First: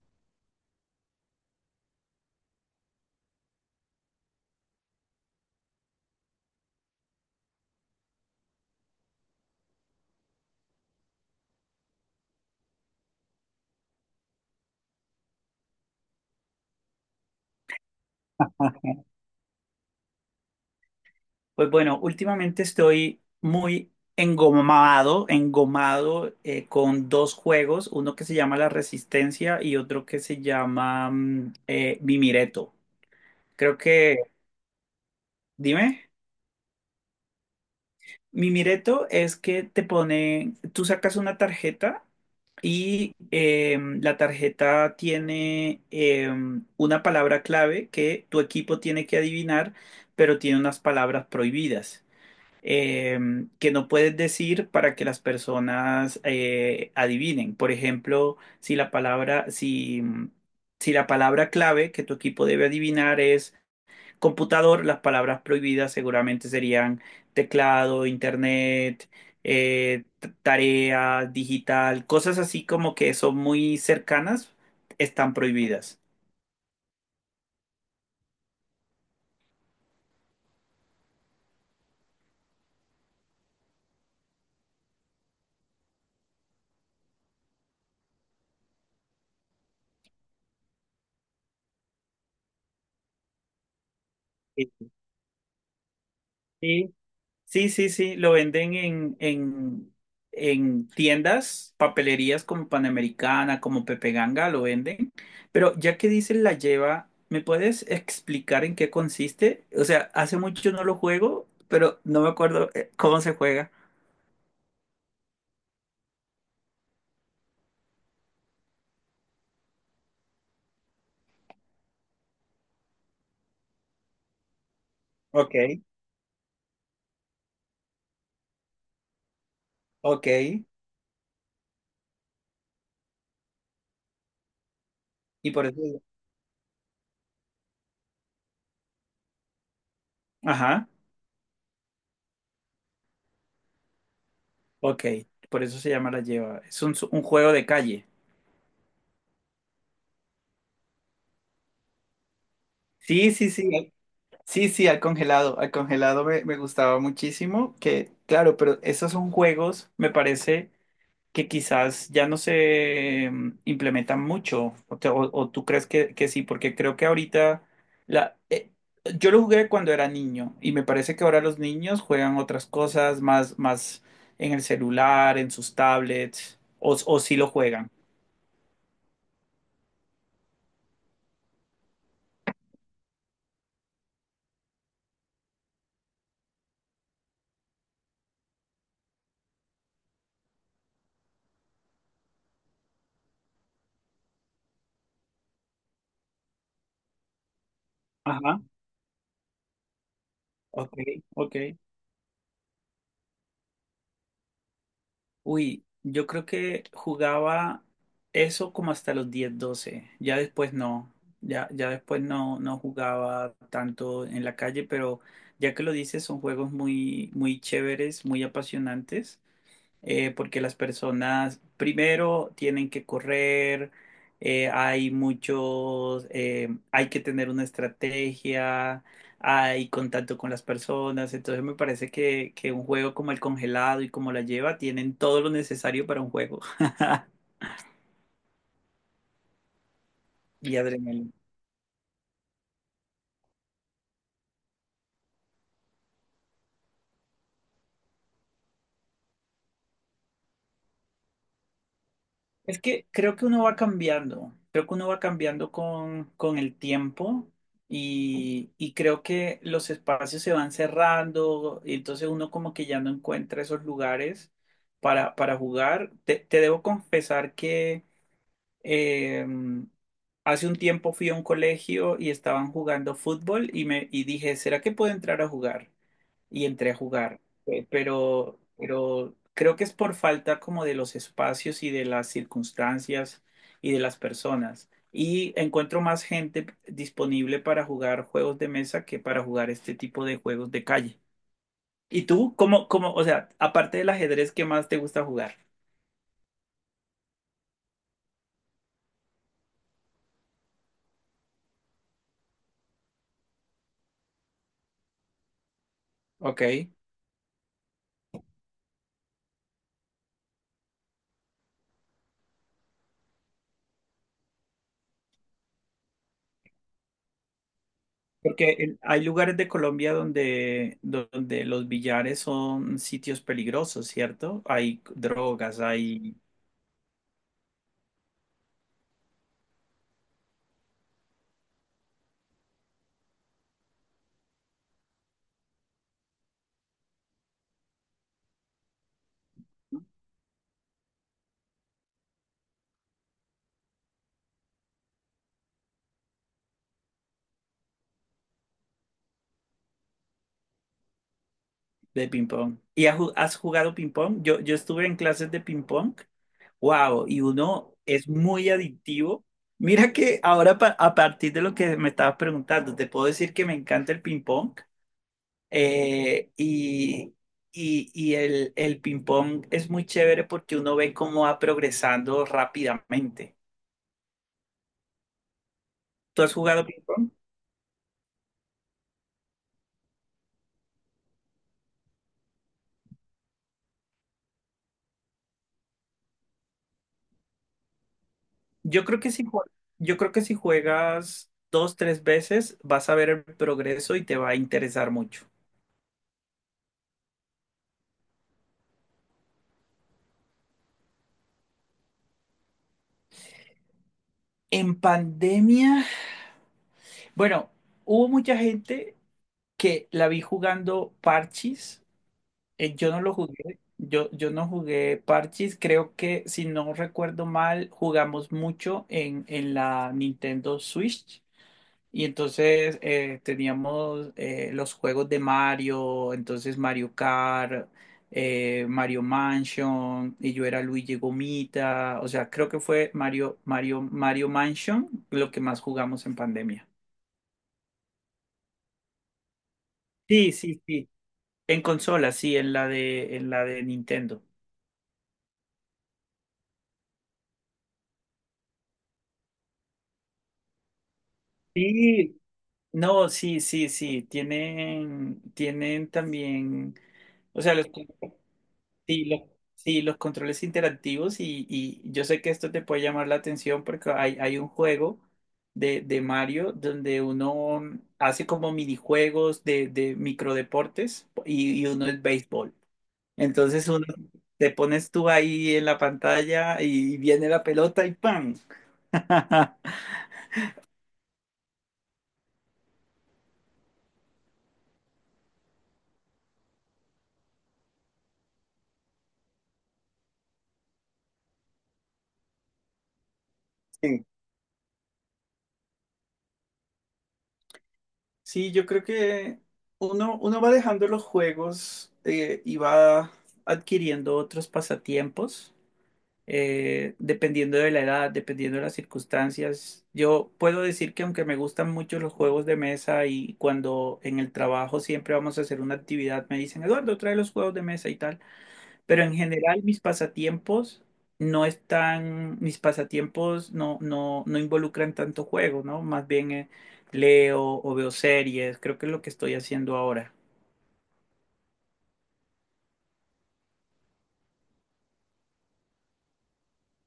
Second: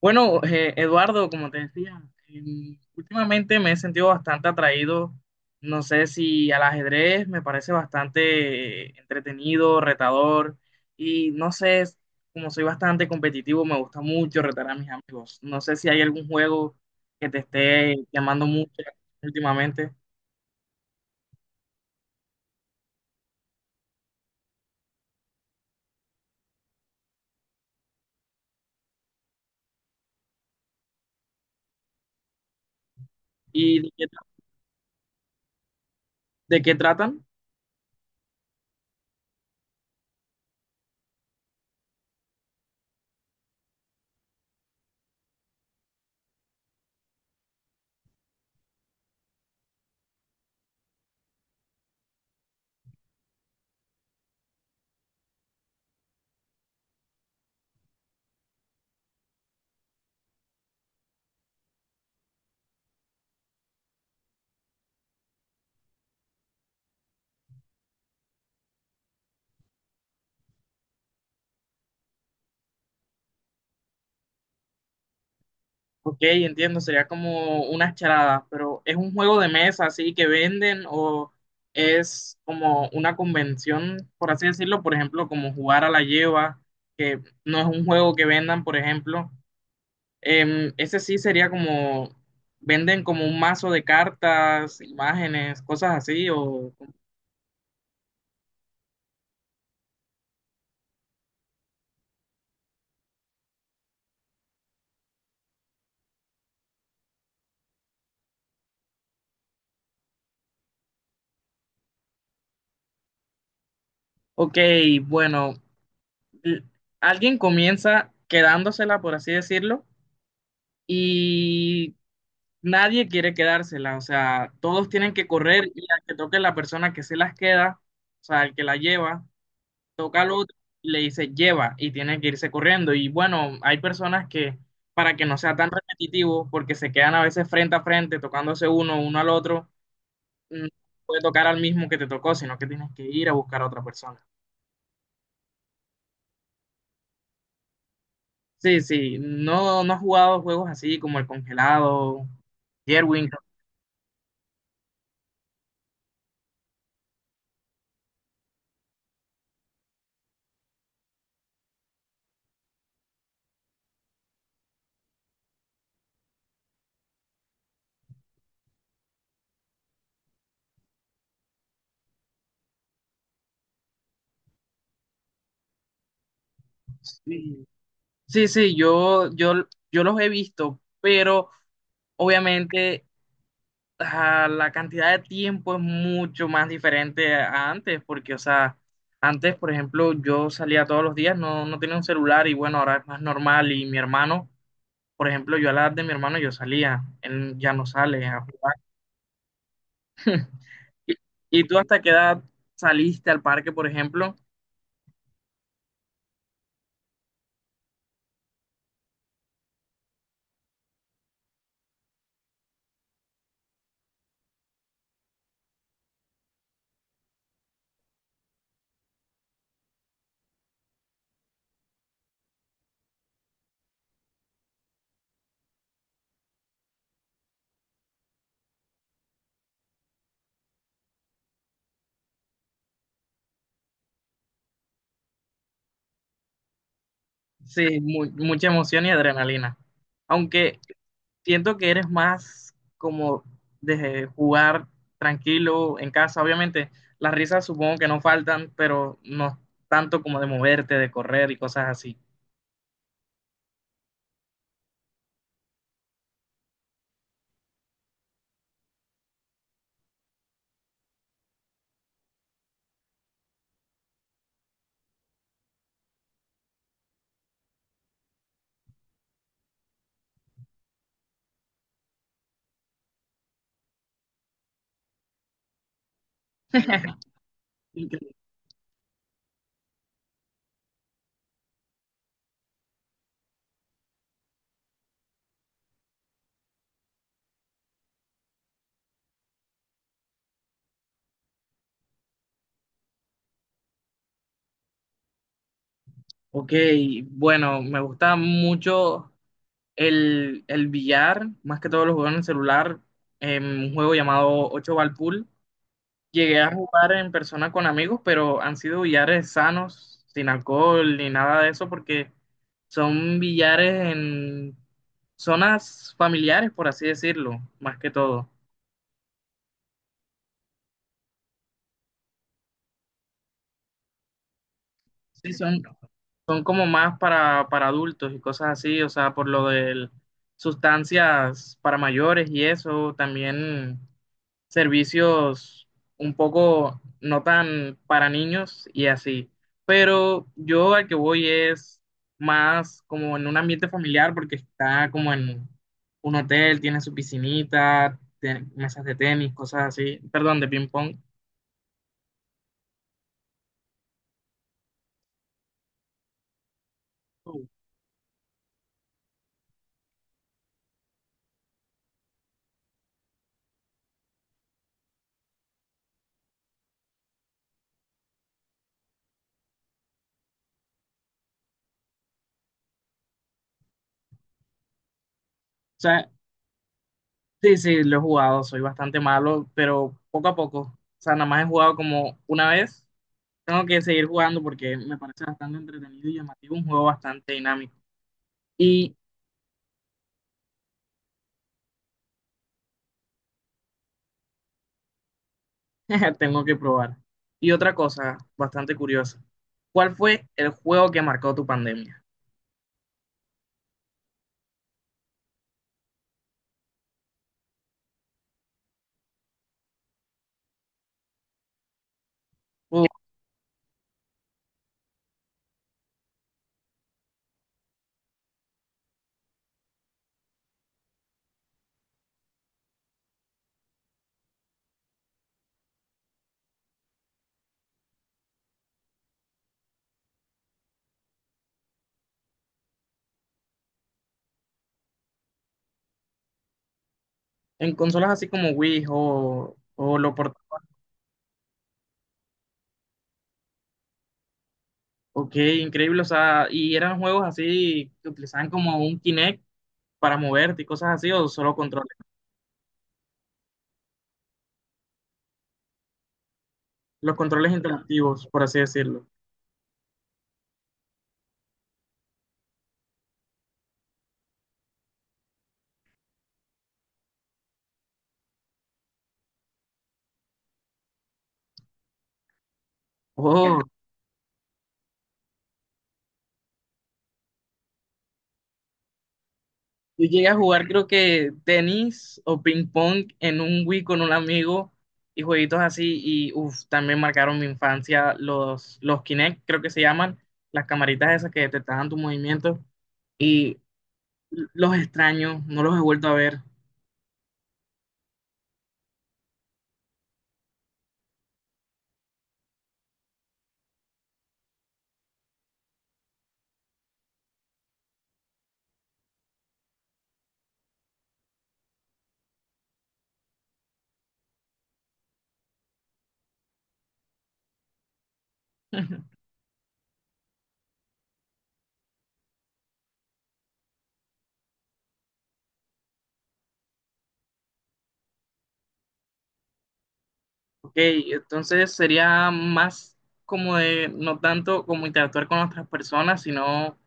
Bueno, Eduardo, como te decía, últimamente me he sentido bastante atraído, no sé si al ajedrez, me parece bastante entretenido, retador, y no sé, como soy bastante competitivo, me gusta mucho retar a mis amigos. No sé si hay algún juego que te esté llamando mucho Ajá. últimamente. Pues bueno, últimamente estoy muy engomado, engomado, con dos juegos, uno que se llama La Resistencia y otro que se llama Mimireto. Creo ¿Y que, dime, de qué tratan? Mimireto es que te pone, tú sacas una tarjeta y la tarjeta tiene una palabra clave que tu equipo tiene que adivinar, pero tiene unas palabras prohibidas. eh, que no puedes decir para que las personas adivinen. Por ejemplo, si la palabra, si la palabra clave que tu equipo debe adivinar es computador, las palabras prohibidas seguramente serían teclado, internet, tarea, digital, cosas así como que son muy cercanas, están prohibidas. Ok, entiendo, sería como unas charadas, pero ¿es un juego de mesa así que venden o es como una convención, por así decirlo? Por ejemplo, como jugar a la lleva, que no es un juego que vendan, por ejemplo. Ese sí sería como, venden como un mazo de cartas, imágenes, cosas así, o... Sí, sí, sí, sí, lo venden en tiendas, papelerías como Panamericana, como Pepe Ganga, lo venden. Pero ya que dices la lleva, ¿me puedes explicar en qué consiste? O sea, hace mucho no lo juego, pero no me acuerdo cómo se juega. Ok, bueno, l- alguien comienza quedándosela, por así decirlo, y nadie quiere quedársela, o sea, todos tienen que Ok, correr y al que toque la persona que se las queda, o sea, el que la lleva, toca al otro ok. y le dice lleva y tiene que irse corriendo. Y bueno, hay personas que para que no Y sea por tan eso... repetitivo, porque se quedan a veces frente a frente, tocándose uno al otro, no Ajá, puede tocar al mismo que te tocó, sino que tienes que ir a buscar a otra persona. ok. Por eso se llama la lleva. Es un juego de calle. Sí, sí, no, no has jugado juegos así como el congelado, Jerwin. Sí, sí, sí. Sí, sí, al congelado me gustaba muchísimo, que claro, pero esos son juegos, me parece que quizás ya no se implementan mucho, o tú crees que sí, porque creo que ahorita, la, eh, yo lo jugué cuando era niño y me parece que ahora los niños juegan otras cosas más, más en el celular, en sus tablets, o sí lo Sí, juegan. sí, sí, yo los he visto, pero obviamente la cantidad de tiempo es mucho más diferente a antes, porque, o sea, antes, por ejemplo, yo salía todos los días, no, no tenía un celular y bueno, ahora es más normal y mi hermano, por ejemplo, yo a la edad de mi hermano yo salía, él ya no sale a Ajá, jugar. ok, ¿Y, ok. y tú hasta qué edad saliste al parque, por ejemplo? Uy, yo creo que jugaba eso como hasta los 10, 12. Ya después no. Ya después no, no jugaba tanto en la calle, pero ya que lo dices, son juegos muy, muy chéveres, muy apasionantes, porque las personas primero tienen que correr, hay muchos, hay que tener una estrategia, hay contacto con las personas, entonces me parece que un juego como el congelado y como la lleva tienen todo lo necesario para un juego Sí, mucha emoción y adrenalina. y Aunque adrenalina. siento que eres más como de jugar tranquilo en casa. Obviamente, las risas supongo que no faltan, pero no tanto como de moverte, de correr y cosas así. Es que creo que uno va cambiando, creo que uno va cambiando con el tiempo y creo que los espacios se van cerrando y entonces uno como que ya no encuentra esos lugares para jugar. Te debo confesar que eh, hace un tiempo fui a un colegio y estaban jugando fútbol y dije, ¿será que puedo entrar a jugar? Y entré a jugar, Increíble. Pero creo que es por falta como de los espacios y de las circunstancias y de las personas. Y encuentro más gente disponible para jugar juegos de mesa que para jugar este tipo de juegos de calle. ¿Y tú, cómo, o sea, aparte del ajedrez, qué más te gusta jugar? Ok, bueno, me gusta mucho el billar, más que todo lo juego en el celular, en un juego llamado ocho Ball Pool. Llegué a Ok. jugar en persona con amigos, pero han sido billares sanos, sin alcohol ni nada de eso, porque son billares en zonas familiares, por así decirlo, más que todo. Porque hay lugares de Colombia donde los billares son sitios peligrosos, ¿cierto? Hay Sí, drogas, hay son como más para adultos y cosas así, o sea, por lo de sustancias para mayores y eso, también servicios un poco no tan para niños y así. Pero yo al que voy es más como en un ambiente familiar porque está como en un hotel, tiene su piscinita, mesas de tenis, cosas así, perdón, de ping pong. de ping-pong. ¿Y has jugado ping-pong? Yo estuve en clases de ping-pong. ¡Wow! Y Oh, o uno es muy adictivo. Mira que ahora, a partir de lo que me estabas preguntando, te puedo decir que me encanta el ping-pong. Eh, y, y el ping-pong es muy chévere porque uno ve cómo va progresando rápidamente. sea, ¿Tú has jugado ping pong? sí, sí, lo he jugado, soy bastante malo, pero poco a poco. O sea, nada más he jugado como una vez. Tengo que seguir jugando porque me parece bastante entretenido y llamativo, un juego bastante dinámico. Yo y creo que si, jue- yo creo que si juegas dos, tres veces, vas a ver el progreso y te va a interesar mucho. Tengo que probar. Y otra cosa bastante curiosa. ¿Cuál fue el juego que marcó tu pandemia? En pandemia, bueno, hubo mucha gente que la vi jugando parchis. Uh, Yo no lo jugué. Yo no jugué parchis. Creo que, si no recuerdo mal, jugamos mucho en la Nintendo Switch. Y entonces teníamos los juegos de Mario, entonces Mario Kart, Mario Mansion, y yo era Luigi Gomita. O sea, creo que fue Mario Mansion lo que más jugamos en pandemia. ¿En consolas así como Wii o lo Sí, por...? sí, sí. En consola, sí, en la de Nintendo. Ok, increíble. O sea, y eran juegos así que utilizaban como un Kinect para moverte y cosas así, o solo controles. Sí, No, sí, sí, sí. Tienen también. Los O controles sea, los. interactivos, por así decirlo. Sí, lo- sí, los controles interactivos y yo sé que esto te puede llamar la atención porque hay un juego de Mario donde uno hace como minijuegos de microdeportes y uno es béisbol. Oh, Entonces uno te pones tú ahí en la pantalla y viene la pelota y ¡pam! yo llegué a jugar creo que tenis o ping pong en un Wii con un amigo y jueguitos así y uf, también marcaron mi infancia los Kinect, creo que se llaman, las camaritas esas que detectaban tus movimientos y Sí, los extraño, no los he vuelto a ver. Sí, yo creo que uno va dejando los juegos y va adquiriendo otros pasatiempos, dependiendo de la edad, dependiendo de las circunstancias. Yo puedo decir que aunque me gustan mucho los juegos de mesa y cuando en el trabajo siempre vamos a hacer una actividad, me dicen, Eduardo, trae los juegos de mesa y tal, pero en general mis pasatiempos no están, mis pasatiempos no, no, no involucran tanto juego, ¿no? Más bien leo o veo series, creo que es lo que estoy haciendo ahora. Ok, entonces sería más como de, no tanto como interactuar con otras personas, sino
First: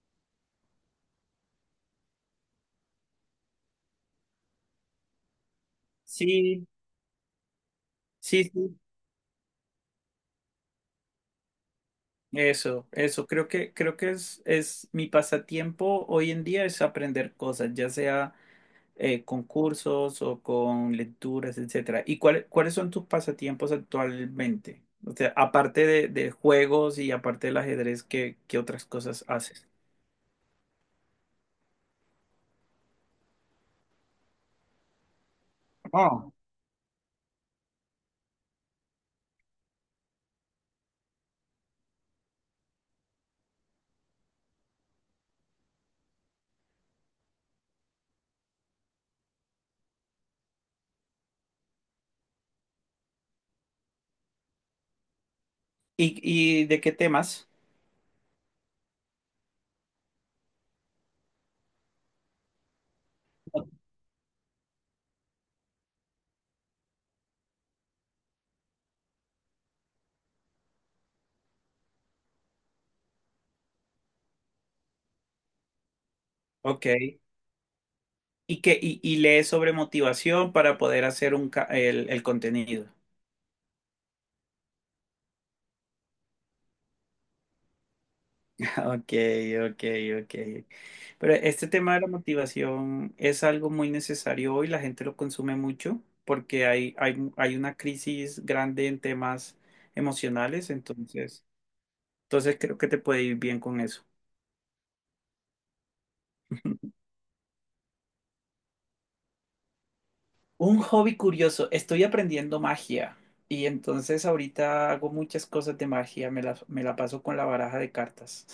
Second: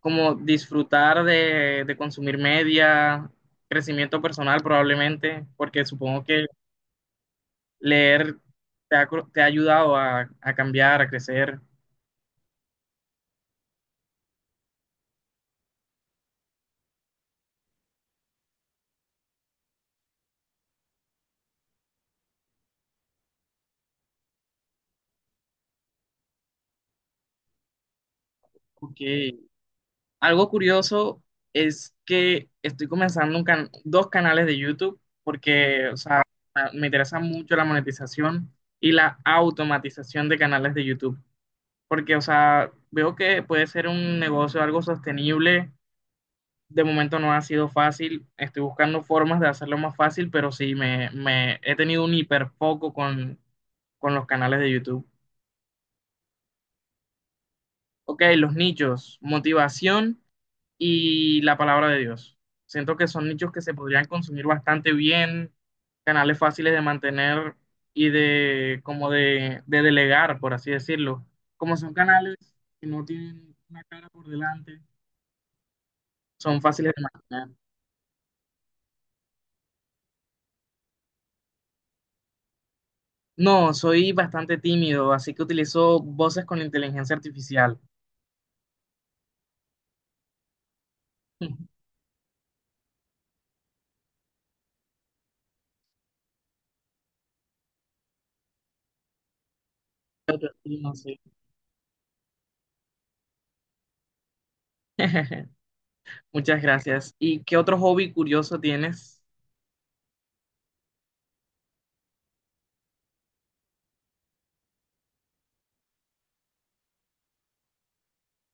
como disfrutar de consumir media, crecimiento personal probablemente, porque supongo que Sí, leer sí, sí. te ha, te ha ayudado a cambiar, a crecer. Eso, creo que es mi pasatiempo hoy en día es aprender cosas, ya sea con cursos o con lecturas, etcétera. ¿Y cuáles son tus pasatiempos actualmente? O sea, aparte de juegos y aparte del ajedrez, ¿qué, qué otras Ok. cosas haces? Algo curioso es que estoy comenzando un dos canales de YouTube porque, o sea, Oh. me interesa mucho la monetización y la automatización de canales de YouTube. Porque, o sea, veo que puede ser un negocio algo sostenible. De momento no ha sido fácil. Estoy buscando formas de hacerlo más fácil, pero sí, me he tenido un hiperfoco con los canales de YouTube. Y de qué temas? Ok, los nichos, motivación y la palabra de Dios. Siento que son nichos que se podrían consumir bastante bien, canales fáciles de mantener y de como de delegar, por así decirlo. Como son canales que no tienen una cara por delante, son Ok. fáciles de imaginar. ¿Y qué, y lees sobre motivación para poder hacer el contenido? No, soy bastante tímido, así que utilizo voces con inteligencia artificial. Ok, ok, ok. Pero este tema de la motivación es algo muy necesario hoy, la gente lo consume mucho porque hay una crisis grande en temas emocionales, Sí, no sé. entonces, entonces creo que te puede ir bien con eso. Muchas gracias. ¿Y qué otro hobby curioso tienes? Un hobby curioso, estoy aprendiendo magia y entonces ahorita hago muchas cosas de magia, me la paso con la baraja de cartas.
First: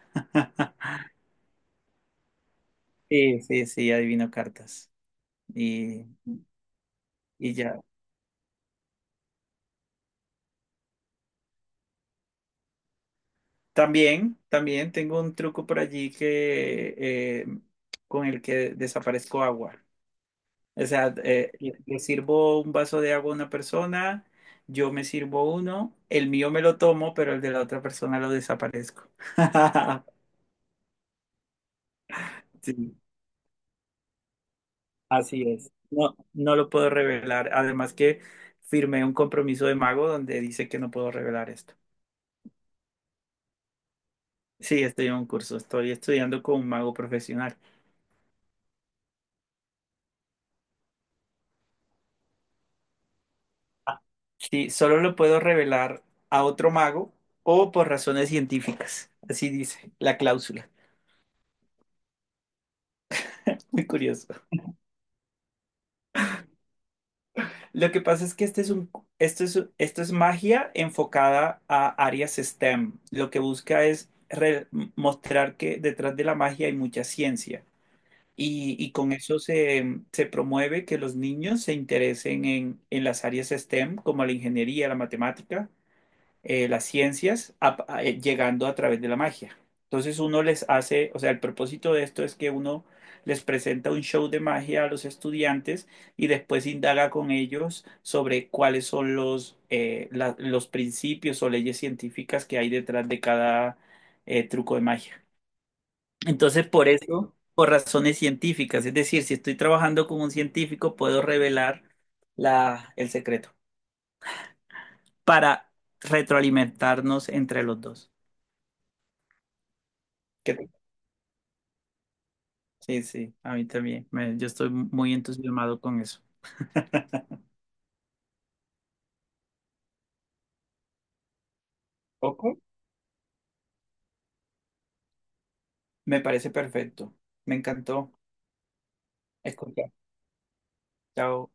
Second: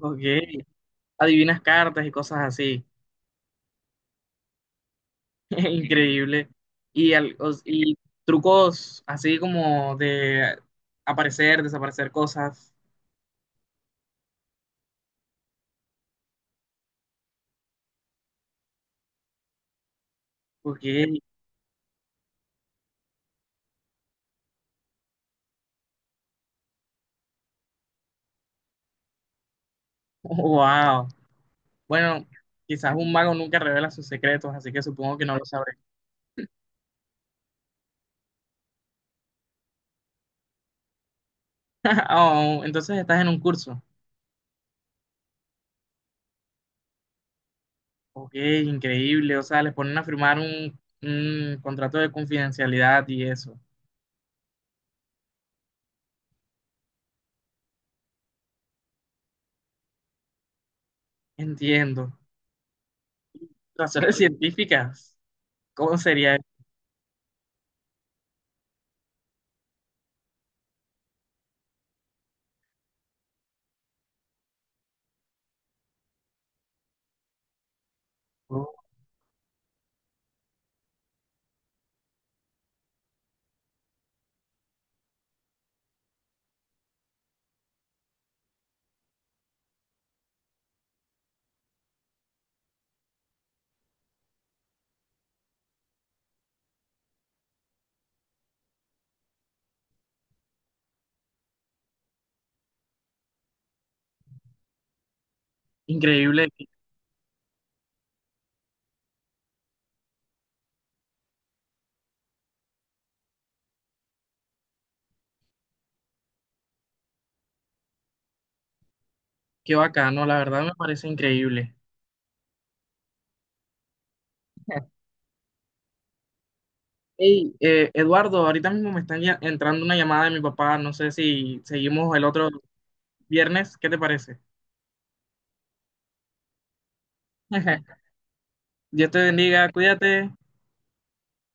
Ok, adivinas cartas y cosas así. Sí, sí, sí, adivino cartas y, Increíble. Y, al- y os- ya. y trucos así como de aparecer, desaparecer cosas. También, también tengo un truco por allí que eh, con el que desaparezco agua. Ok, O sea, le sirvo un vaso de agua a una persona, yo me sirvo uno, el mío me lo tomo, pero el de la otra persona lo desaparezco. wow. Bueno, quizás Sí, un mago nunca revela sus secretos, así que supongo que no así lo sabré. es. No, no lo puedo revelar. Además que firmé un compromiso de mago donde dice que no puedo revelar esto. Oh, entonces estás en un curso. Sí, estoy en un curso, estoy estudiando con un mago profesional. Ok, increíble. O sea, les ponen a firmar un contrato de confidencialidad y eso. Sí, solo lo puedo revelar a otro mago o por razones científicas. Así dice la cláusula. Entiendo. Muy Razones curioso. científicas. ¿Cómo sería Lo que pasa es que este es un, esto es magia enfocada a áreas STEM. Lo que busca es mostrar que detrás de la magia hay mucha ciencia. Eso? Y con eso se promueve que los niños se interesen en las áreas STEM, como la ingeniería, la matemática, las ciencias a- llegando a través de la magia. Entonces uno les hace, o sea, el propósito de esto es que uno les presenta un show de magia a los estudiantes y después indaga con ellos sobre cuáles son los principios o leyes científicas que hay detrás de cada truco de magia. Increíble. Entonces, por eso, por razones científicas, es decir, si estoy trabajando con un científico, puedo revelar el secreto para retroalimentarnos entre los dos. Qué bacano. La ¿Qué verdad me parece increíble. Sí, sí, a mí también. Yo estoy muy entusiasmado con eso. Hey, Eduardo, ahorita mismo me está entrando una llamada de mi papá. No sé si seguimos el otro ¿Poco? viernes. ¿Qué te parece? Me parece perfecto. Me encantó Dios te bendiga. escuchar. Cuídate. Chao.